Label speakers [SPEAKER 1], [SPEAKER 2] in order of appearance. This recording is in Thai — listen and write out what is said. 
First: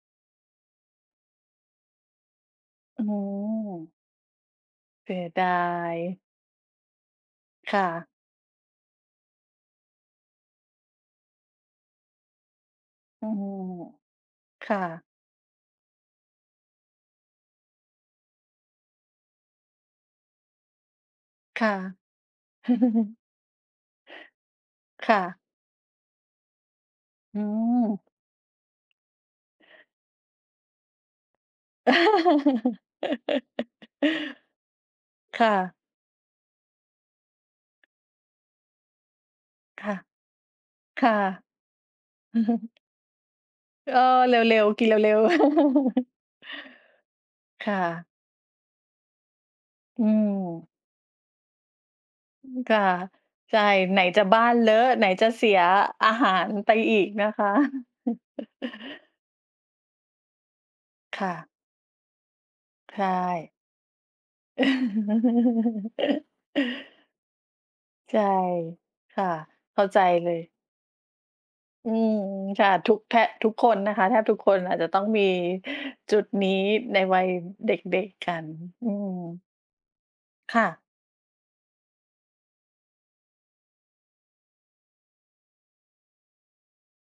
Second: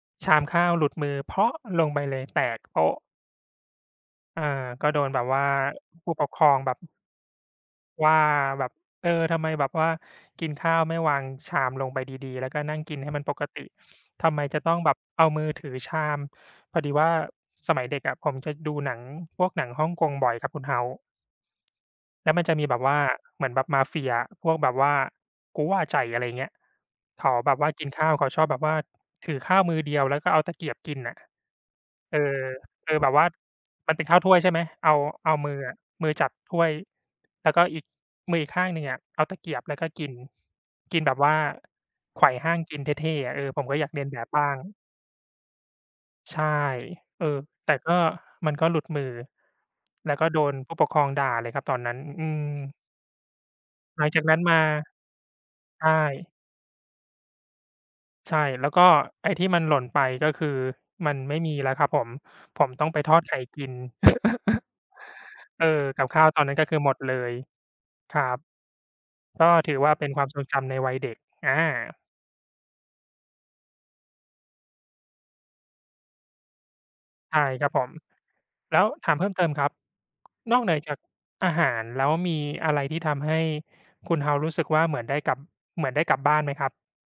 [SPEAKER 1] ชามข้าวหลุดมือ ลงไปเลย แตกโป๊ะ
[SPEAKER 2] อ๋อ
[SPEAKER 1] เออ ก็โด
[SPEAKER 2] เ
[SPEAKER 1] น
[SPEAKER 2] สี
[SPEAKER 1] แบ
[SPEAKER 2] ย
[SPEAKER 1] บว
[SPEAKER 2] ด
[SPEAKER 1] ่า
[SPEAKER 2] าย
[SPEAKER 1] ผู้ปกครองแบบ
[SPEAKER 2] ค่ะ
[SPEAKER 1] ว่าแบบ "เออ ทำไมแบบว่ากินข้าวไม่วางชามลงไปดี ๆ แล้วก็นั่งกินให้มั
[SPEAKER 2] อ
[SPEAKER 1] น
[SPEAKER 2] ื
[SPEAKER 1] ปก
[SPEAKER 2] ม
[SPEAKER 1] ติ ทำไมจะ
[SPEAKER 2] ค
[SPEAKER 1] ต้อ
[SPEAKER 2] ่
[SPEAKER 1] งแบบ
[SPEAKER 2] ะ
[SPEAKER 1] เอามือถือชาม?" พอดีว่าสมัยเด็กอะ ผมจะดูหนังพวกหนังฮ่องกงบ่อยครับคุณ House
[SPEAKER 2] ค่ะ
[SPEAKER 1] แล้วมันจะมีแบบว่าเหมือนแบบมาเฟียอะ พวกแบบว่า
[SPEAKER 2] ค่ะ
[SPEAKER 1] กู๋หว่าไจ๋ อะไรเงี้ย เขา
[SPEAKER 2] อื
[SPEAKER 1] แบบว่ากิ
[SPEAKER 2] ม
[SPEAKER 1] นข้าว เขาชอบแบบว่า ถือข้าวมือเดียว แล้วก็เอาตะเกียบกินน่ะ เออ เออ แบบว่ามันเป็นข้าวถ้วยใช่ไหม เอา เอา
[SPEAKER 2] ค่
[SPEAKER 1] มืออ
[SPEAKER 2] ะ
[SPEAKER 1] ะ มือจับถ้วย แล้วก็อีก มืออีกข้างหนึ่งอะเอาตะเกียบแล้ว
[SPEAKER 2] ค
[SPEAKER 1] ก็
[SPEAKER 2] ่ะ
[SPEAKER 1] กิน กิ
[SPEAKER 2] ค
[SPEAKER 1] น
[SPEAKER 2] ่
[SPEAKER 1] แ
[SPEAKER 2] ะ
[SPEAKER 1] บบว่าไขว่
[SPEAKER 2] อือ
[SPEAKER 1] ห้
[SPEAKER 2] ฮึ
[SPEAKER 1] าง กินเท่ ๆ อะ เออ ผมก็อยา
[SPEAKER 2] เอ
[SPEAKER 1] กเ
[SPEAKER 2] อ
[SPEAKER 1] ลียนแบบ
[SPEAKER 2] เ
[SPEAKER 1] บ้า
[SPEAKER 2] ร็
[SPEAKER 1] ง
[SPEAKER 2] ว ๆ กินเร็ว ๆ
[SPEAKER 1] ใช่ เออ
[SPEAKER 2] ค
[SPEAKER 1] แต่
[SPEAKER 2] ่
[SPEAKER 1] ก็
[SPEAKER 2] ะ
[SPEAKER 1] มันก็หลุดมือ
[SPEAKER 2] อื
[SPEAKER 1] แล้วก็โดน
[SPEAKER 2] ม
[SPEAKER 1] ผู้ปกครองด่าเลยครับตอนนั้น อื
[SPEAKER 2] อือ ค
[SPEAKER 1] ม
[SPEAKER 2] ่ะ ใช่ ไหน
[SPEAKER 1] หลังจ
[SPEAKER 2] จะ
[SPEAKER 1] ากนั
[SPEAKER 2] บ
[SPEAKER 1] ้
[SPEAKER 2] ้
[SPEAKER 1] น
[SPEAKER 2] า
[SPEAKER 1] ม
[SPEAKER 2] น
[SPEAKER 1] า
[SPEAKER 2] เลอะ ไหนจะเสีย
[SPEAKER 1] ใช่
[SPEAKER 2] อาหารไปอีกนะคะ
[SPEAKER 1] ใช่ แล้วก็ไอ้ที่มันหล่นไป ก็คือมัน
[SPEAKER 2] ค่
[SPEAKER 1] ไม่
[SPEAKER 2] ะ
[SPEAKER 1] มีแล้วครับผม ผมต้อง
[SPEAKER 2] ใช
[SPEAKER 1] ไปทอดไข่
[SPEAKER 2] ่
[SPEAKER 1] กิน เออ กับข้าวตอนนั้นก็คือหมดเลย
[SPEAKER 2] ใ
[SPEAKER 1] ค
[SPEAKER 2] ช
[SPEAKER 1] ร
[SPEAKER 2] ่
[SPEAKER 1] ับ
[SPEAKER 2] ค่ะ
[SPEAKER 1] ก็ถื
[SPEAKER 2] เ
[SPEAKER 1] อ
[SPEAKER 2] ข้า
[SPEAKER 1] ว่า
[SPEAKER 2] ใจ
[SPEAKER 1] เป็นควา
[SPEAKER 2] เล
[SPEAKER 1] มทร
[SPEAKER 2] ย
[SPEAKER 1] งจำในวัยเด็ก อ
[SPEAKER 2] อื
[SPEAKER 1] า
[SPEAKER 2] ม ค่ะ ทุกแทะ ทุกคนนะคะ แทบทุกคนอาจจะต้องมีจุดนี้ในวัย
[SPEAKER 1] ใช่ครั
[SPEAKER 2] เด
[SPEAKER 1] บผม
[SPEAKER 2] ็ก ๆ กัน
[SPEAKER 1] แล้
[SPEAKER 2] อื
[SPEAKER 1] วถ
[SPEAKER 2] ม
[SPEAKER 1] ามเพิ่มเติมครับ
[SPEAKER 2] ค
[SPEAKER 1] นอ
[SPEAKER 2] ่
[SPEAKER 1] กเหนือ
[SPEAKER 2] ะ
[SPEAKER 1] จากอาหารแล้ว มีอะไรที่ทำให้คุณ House รู้สึกว่าเหมือนได้กลับ เหมือนได้กลับบ้านไหมครับ?